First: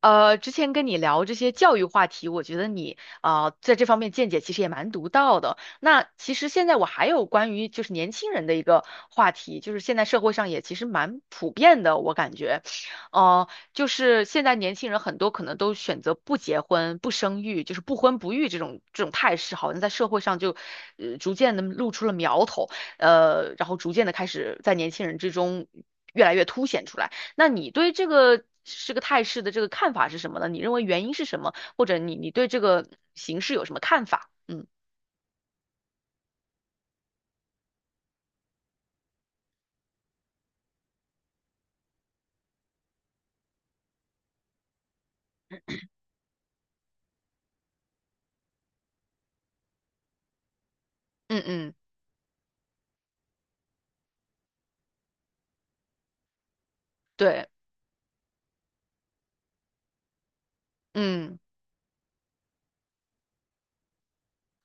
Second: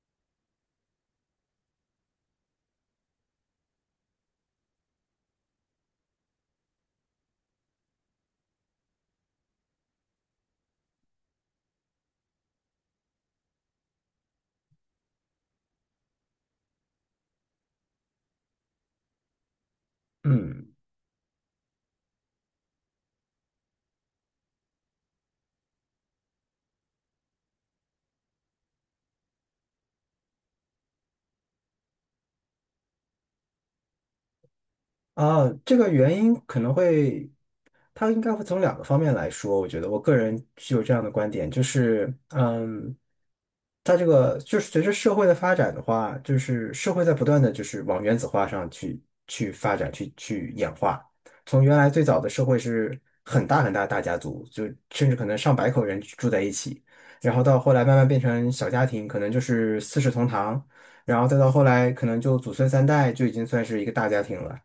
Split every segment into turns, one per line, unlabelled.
之前跟你聊这些教育话题，我觉得你啊在这方面见解其实也蛮独到的。那其实现在我还有关于就是年轻人的一个话题，就是现在社会上也其实蛮普遍的，我感觉，呃，就是现在年轻人很多可能都选择不结婚、不生育，就是不婚不育这种态势，好像在社会上就
嗯，
逐渐的露出了苗头，然后逐渐的开始在年轻人之中越来越凸显出来。那你对这个是个态势的这个看法是什么呢？你认为原因是什么？或者你对这个形势有什么看法？嗯
这个原因可能会，它应该会从两个方面来说。我觉得我个人具有这样的观点，就是，它这个就是随着社会的发展的话，就是社会在不断的就是往原子化上去发展，去演化。
嗯
从
嗯，
原来最早的社会是很大的大家族，就甚至可能上百口人住在一起，然后
对，
到后来慢慢变成小家庭，可能就是四世同堂。然后
嗯
再到后来可能就祖孙三代就已经算是一个大家庭了，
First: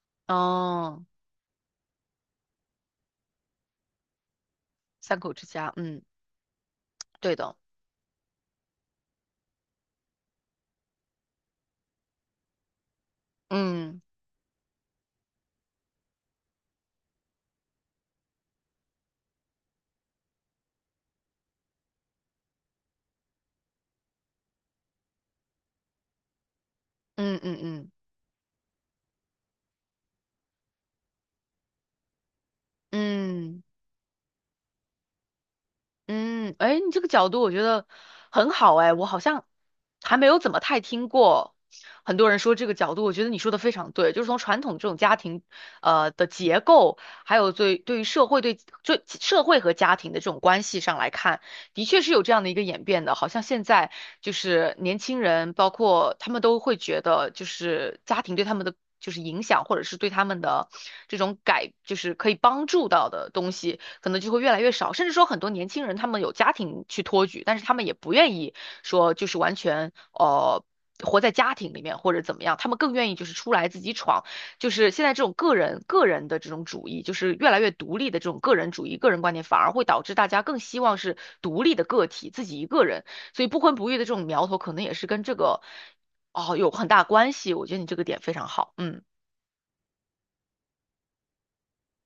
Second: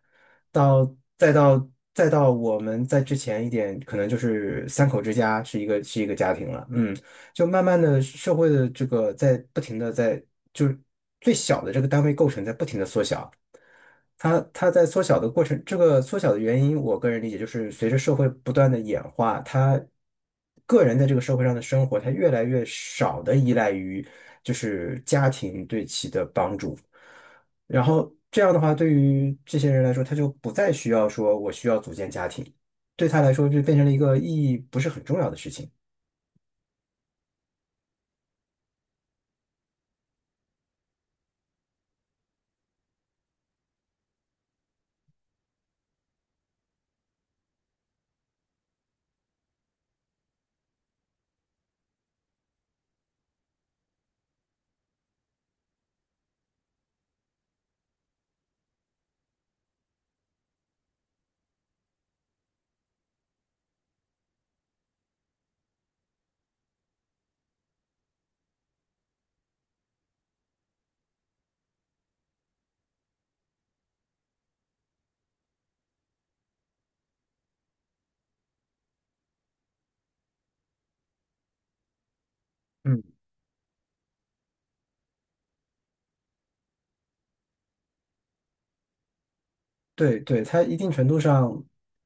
到
哦，
再到再到我们在之前一点，可能就是三口之
三口
家
之
是一
家，
个
嗯，
是一个家庭了，嗯。
对
就
的，
慢慢的社会的这个在不停的在就是最小的这个单位构成在不停的缩小，它在缩小的过程，这个缩小的原因，我个人理解就是随着社会不断的演化，它个人在这个社会上的生活，它越来越少的依赖于就是家庭对其的帮助，
嗯嗯嗯
然
嗯
后这样的话，对于这些人来说，他就不再需要说我需要组建家庭，对他来说
嗯。
就
嗯
变成了一个意义不是很重要的事情。
嗯，哎，你这个角度我觉得很好哎，我好像还没有怎么太听过很多人说这个角度，我觉得你说的非常对，就是从传统这种家庭的结构，还有对于社会对社会和家庭的这种关系上来看，的确是有这样的一个演变的，好像现在就是年轻人，包括他们都会觉得，就是家庭对他们的就是影响，或者是对他们的这种改，就是可以帮助到的东西，可能就会越来越少。甚至说很多年轻人他们有家庭去托举，但是他们也不愿意说就是完全活在家庭里面或者怎么样，他们更愿意就是出来自己闯。就是现在这种个人的这种主义，就是越来越独立的这种个人主义、个人观点，反而会导致大家更希望是独立的个体，自己一个
嗯。
人。所以不婚不育的这种苗头，可能也是跟这个哦有很大关系。我觉得你这个点非常好，嗯
对对，它一定程度上，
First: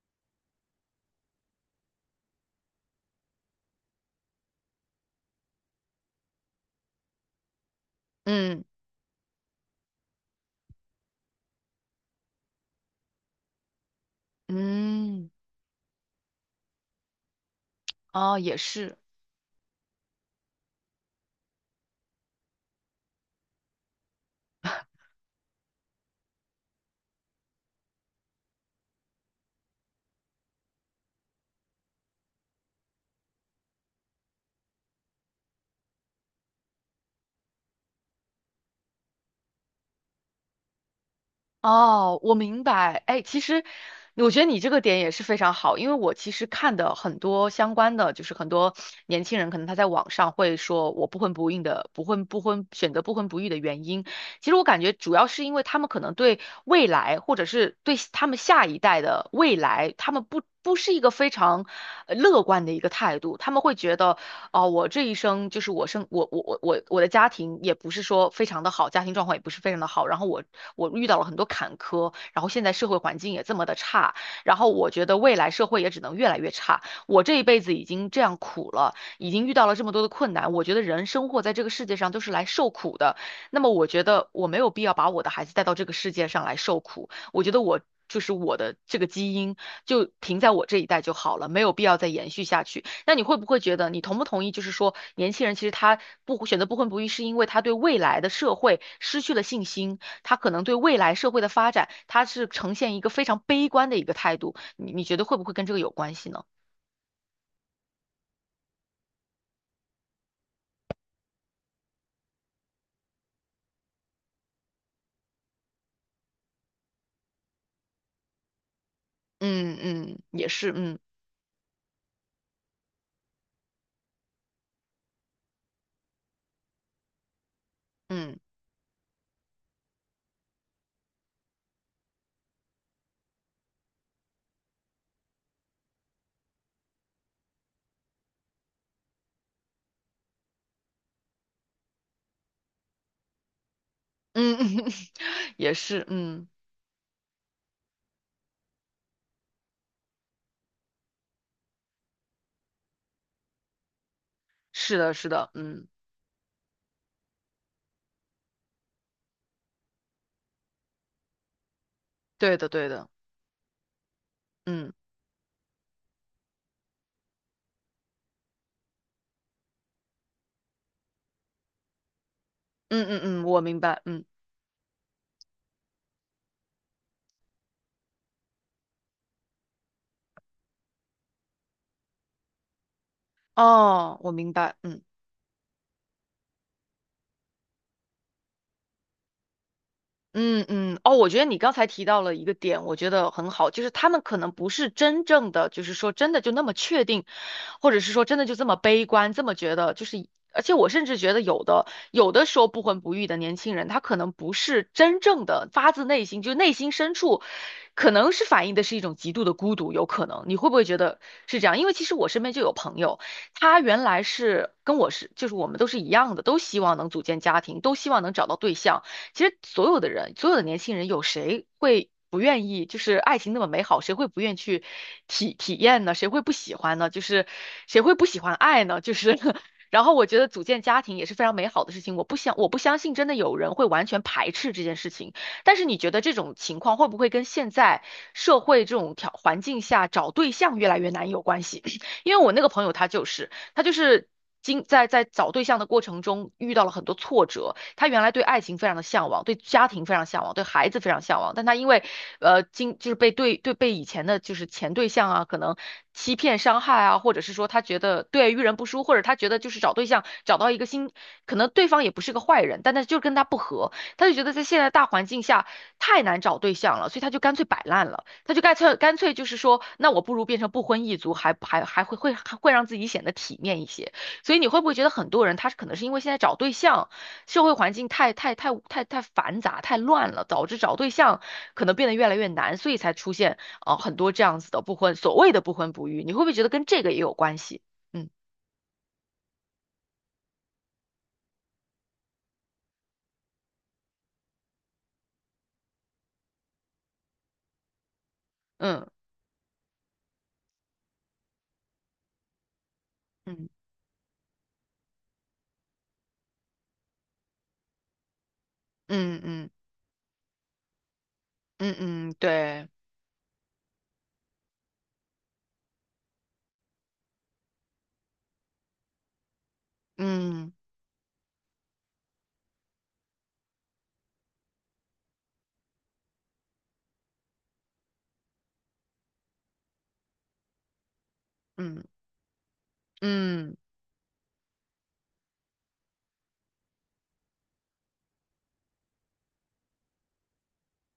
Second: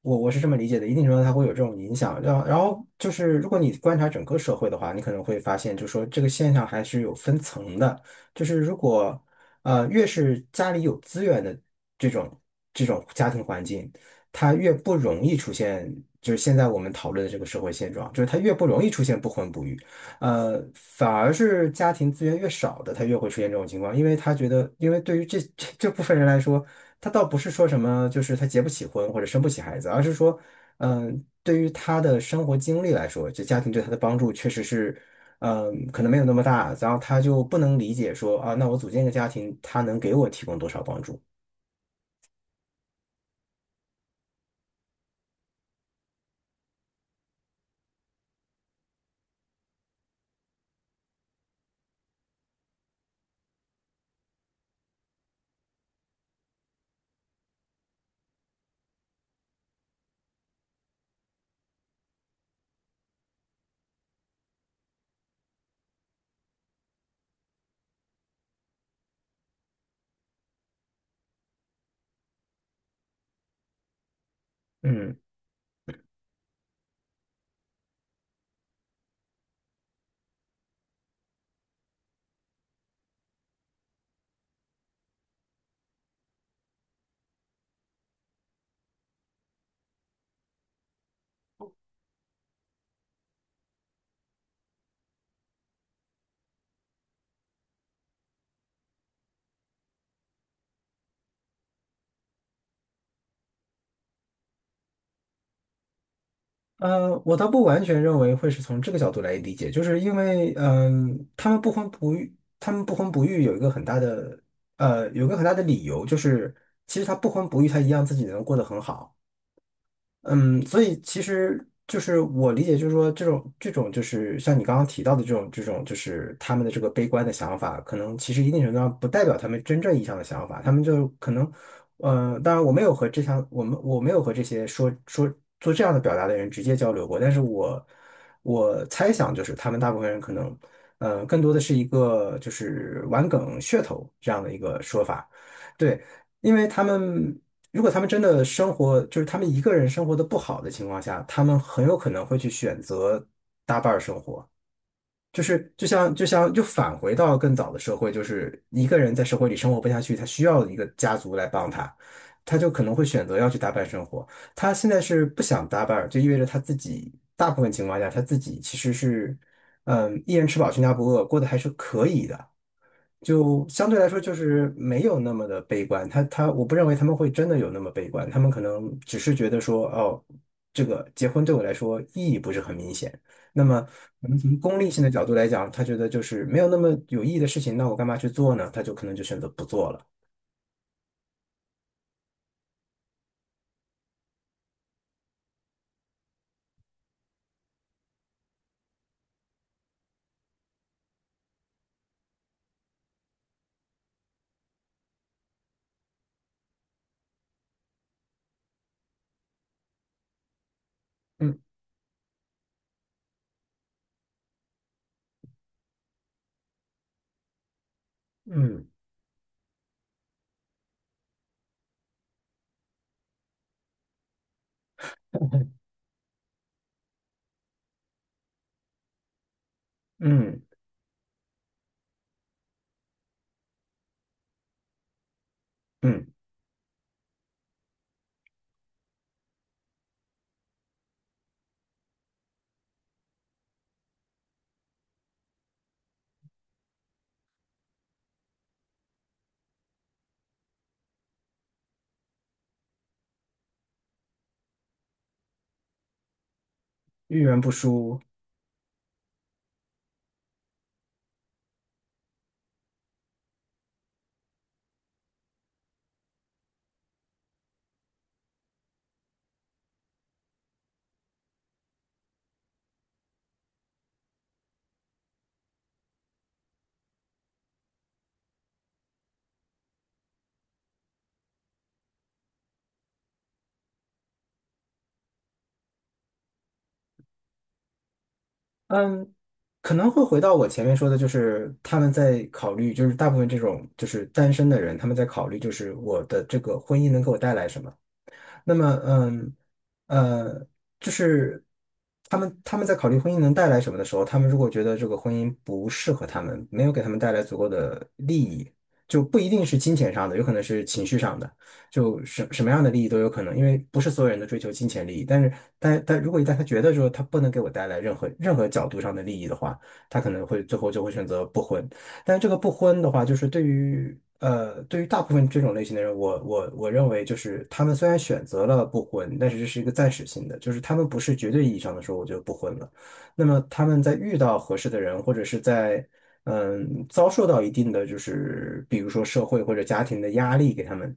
我是这么理解的，一定程度上它会有这种影响。然后，然后就是，如果你观察整个社会的话，你可能会发现，就说这个现象还是有分层的。就是
嗯
如果越是家里有资源的这种这种家庭环境，它越不容
嗯，
易出现，就是现在我们讨论的这个社会现状，就是
哦，
它越
也
不容易
是。
出现不婚不育。反而是家庭资源越少的，他越会出现这种情况，因为他觉得，因为对于这 这部分人来说。他倒不是说什么，就是他结不起婚或者生不起孩子，而是说，对于他的生活经历来说，就家庭对他的帮助确实是，可能没有那么大，然后他就不能理解说啊，那我组建一个家庭，他能给我提供多少帮助？
哦，我明白。哎，其实我觉得你这个点也是非常好，因为我其实看的很多相关的，就是很多年轻人可能他在网上会说我不婚不育的，不婚不婚选择不婚不育的原因，其实我感觉主要是因为他们可能对未来，或者是对他们下一代的未来，他们不是一个非常乐观的一个态度，他们会觉得哦，我这一生就是我生我我我我我的家庭也不是说非常的好，家庭状况也不是非常的好，然后我遇到了很多坎坷，然后现在社会环境也这么的差，然后我觉得
嗯，
未来社会也只能越来越差。我这一辈子已经这样苦了，已经遇到了这么多的困难，我觉得人生活在这个世界上都是来受苦的，那么我觉得我没有必要把我的孩子带到这个世界上来受苦，我觉得我。就是我的这个基因，就停在我这一代就好了，没有必要再延续下去。那你会不会觉得，你同不同意？就是说，年轻人其实他不选择不婚不育，是因为他对未来的社会失去了信心，他可能对未来社会的发展，他是呈现一个非常悲观的一个态度。你觉得会不会跟这个有关系呢？
我倒不完全认为会是从这个角度来理解，就是因为，他们不婚不育，他们不婚不育有一个很大的，有一个很大的理由，就是其实他不婚不育，他一样自己能过得很好。
嗯嗯，也
嗯，
是，
所
嗯
以其实就是我理解，就是说这种就是像你刚刚提到的这种，就是他们的这个悲观的想法，可能其
嗯
实一定程度上不代表他们真正意义上的想法，他们就可能，当然我没有和这项我没有和这些做这样的表达的人直接交流过，但是我猜想就是他们大部分人可能，更多的是一个就是玩梗噱头这样的
嗯，
一个 说法，
也
对。
是，嗯，
因为他们如果他们真的生活，就是他们一个人生活的不好的情况下，他们很有可能会去选择搭伴儿生活。
是的，是
就
的，
是就
嗯，
像就像就返回到更早的社会，就是一个人在社会里生活不下去，他需要一个家族来帮他，
对
他
的，
就可
对
能会
的，
选择要去搭伴生活。他现
嗯
在是不想搭伴儿，就意味着他自己大部分情况下他自己其实是，嗯，一人吃饱全家不饿，过得还是可以的。
嗯嗯嗯，我
就
明
相对
白，
来说
嗯，
就是没有那么的悲观。他他，我不认为他们会真的有那么悲观，他们可能只是觉得说，哦，这个结婚对我来说意义不是很明显。那么，
哦，
可
我
能
明
从
白，
功利
嗯。
性的角度来讲，他觉得就是没有那么有意义的事情，那我干嘛去做呢？他就可能就选择不做了。
嗯嗯，哦，我觉得你刚才提到了一个点，我觉得很好，就是他们可能不是真正的，就是说真的就那么确定，或者是说真的就这么悲观，这么觉得，就是，而且我甚至觉得有的时候不婚不育的年轻人，他可能不是真正的发自内心，就内心深处，可能是反映的是一种极度的孤独，有可能，你会不会觉得是
嗯
这样？因为其实我身边就有朋友，他原来是跟我是，就是我们都是一样的，都希望能组建家庭，都希望能找到对
嗯
象。其实所有的人，所有的年轻人，有谁会不愿意？就是爱情那么美好，谁会不愿意去体验呢？谁会不喜欢呢？就是谁会不喜欢爱呢？就是 然后我觉得
嗯
组建家庭也是非常美好的事情。我不相信真的有人会完全排斥这件事情。但是你觉得
嗯，
这种情况会不会跟现在社会这种环境下找对象越来越难有关系？因为我那个朋友他就是经在找对象的过程中遇到了很多挫折，他原来对爱情非常的向往，对家庭非常向往，对孩子非常向往，但他因为经就是被对对被以前的就是前对象啊，可能欺骗伤害啊，或者
遇
是
人
说
不
他觉
淑。
得对遇人不淑，或者他觉得就是找对象找到一个新，可能对方也不是个坏人，但他就是跟他不合，他就觉得在现在大环境下太难找对象了，所以他就干脆摆烂了，他就干脆就是说，那我不如变成不婚一族，还会让自己显得体面一些。所以你会不会觉得很多人他可能是因为现在找对象，社会环境太繁杂、太乱了，导致找对象可能变得越来越难，所以才出现很多这样子的不婚，所谓的不婚不育，你会不会觉得跟这个也有关系？嗯
嗯，可能会回到我前面说的，就是他们在考虑，就是大部分这种就是单身的人，他们在考虑，就是我的这个婚姻能给我带来什么。那么，
嗯
呃，就是他们在考虑婚姻能
嗯
带来什么的时候，他们如果觉得这个婚姻不适合他们，没有给他们带来足够的利益，就不
嗯
一定
嗯
是金钱上的，有可能是情绪上的，
嗯
就
嗯，
什么样
对，
的利益都有可能，因为不是所有人都追求金钱利益。但是，但如果一旦他觉得说他不能给我带来任何角度上的利益的话，他可能会
嗯
最后就会选择不婚。但是这个不婚的话，就是对于对于大部分这种类型的人，我认为就是他们虽然选择了不婚，但是这是一个暂时性的，就是他们不是绝对意义上的
嗯
说我就不婚了。那么
嗯，
他们在遇到合适的人，或者是在遭受到一定的就是比如说社会或者家庭的压力给他们，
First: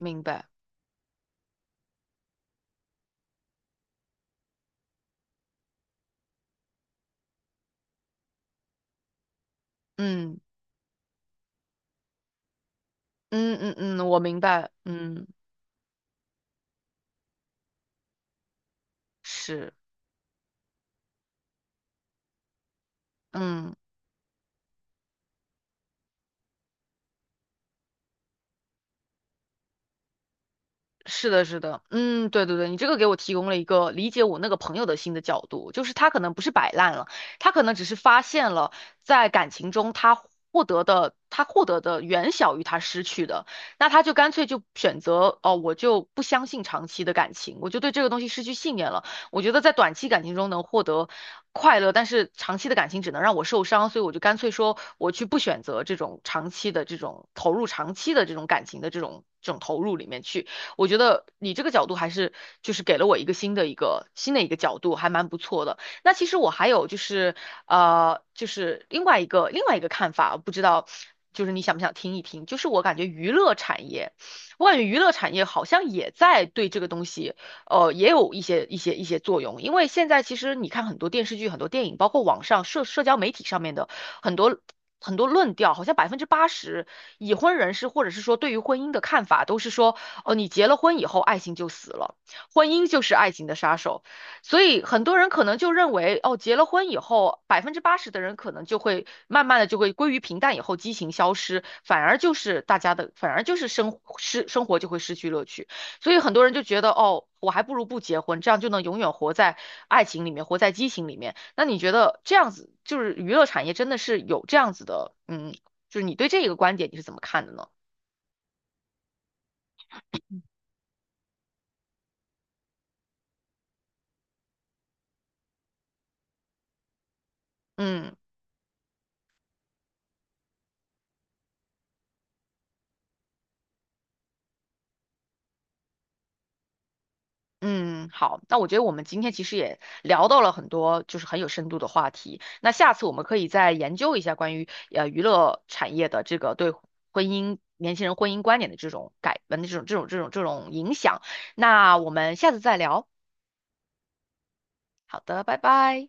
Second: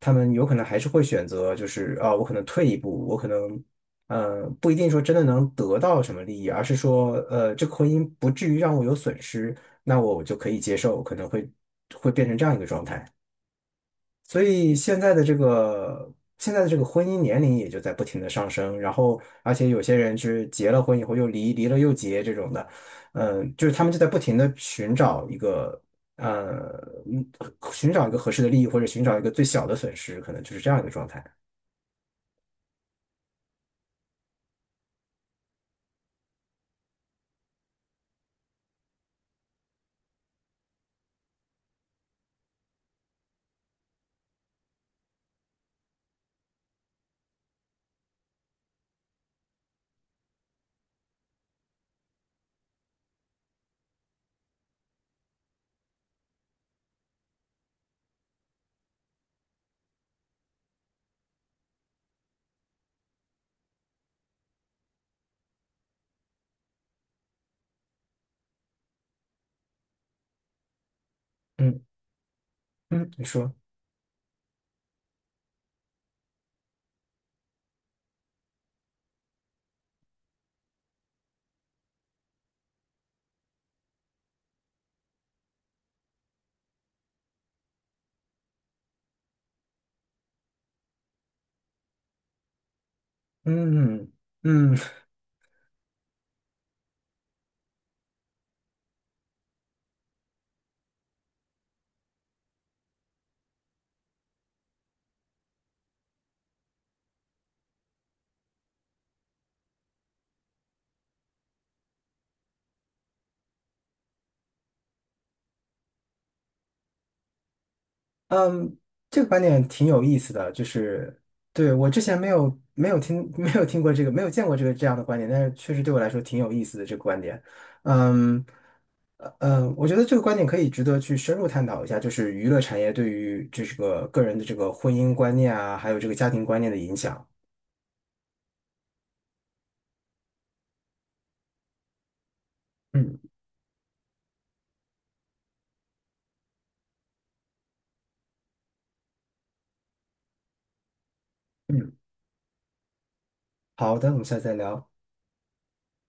他们有
白，
可能还是会选择就是啊，我可能退一步，我可能。不一定说真的能得到什么利益，而是说，这个婚姻不至于让我有损失，那我就
嗯
可以接受，可能会变成这样一个状态。
嗯嗯嗯，我明
所
白，
以现在的
嗯
这个现在的这个婚姻年龄也就在不停的上升，然后而且
是，
有些人是结了婚以后又离，离了又结这种的，嗯，就是
嗯。
他们就在不停的寻找一个呃嗯寻找一个合适的利益或者寻找一个最小的损失，可能就是这样一个状态。
是的，是的，嗯，对对对，你这个给我提供了一个理解我那个朋友的新的角度，就是他可能不是摆烂了，他可能只是发现了在感情中他获得的远小于他失去的，那他就干脆就选择哦，我就不相信长期的感情，我就对这个东西失去信念了。我觉得在短期感情中能获得快乐，但是长期的感情只能让我受伤，所以我就干脆说我去不选择这种长期的这种投入长期的这种感情的这种投入里面去。我觉得你这个角度还是就是给了我一个新的一个角度，还蛮不错的。那其实我还有就是就是另外一个看法，不知道就是你想不
嗯
想听一听？就是
嗯，你说，
我感觉娱乐产业好像也在对这个东西。也有一些作用。因为现在其实你看很多电视剧、很多电影，包括网上社交媒体上面的很多很多论调，好像百分之八十已婚人士或者是说对于婚姻的看法都是说，哦，你结了婚以后，爱情就死了，婚姻就是爱情的杀手。
嗯
所
嗯。
以很多人可能就认为，哦，结了婚以后，百分之八十的人可能就会慢慢的就会归于平淡，以后激情消失，反而就是大家的，反而就是生活就会失去乐趣。所以很多人就觉得，哦，我还不如不结婚，这样就能永远活在爱情里面，活在激情里面。那你觉得这样子，就是娱乐产业真的是有这样子的，嗯，就是你对这个观点你是怎么看的呢？
嗯，这个观点挺有意思的，就是对我之前没有听 没有听过这个没有见过这个这样的观点，但是确实对我来说挺有意思的这个观点。
嗯
嗯，我觉得这个观点可以值得去深入探讨一下，就是娱乐产业对于这个个人的这个婚姻观念啊，还有这个家庭观念的影响。
嗯，好，那我觉得我们今天其实也聊到了很多就是很有深度的话题。那下次我
嗯
们可以再研究一下关于娱乐产业的这个对婚姻年轻人婚姻观点的这种改，的这种这种这种这种影响。
嗯，
那我们下次再聊。
好的，我们下次再聊。
好的，拜拜。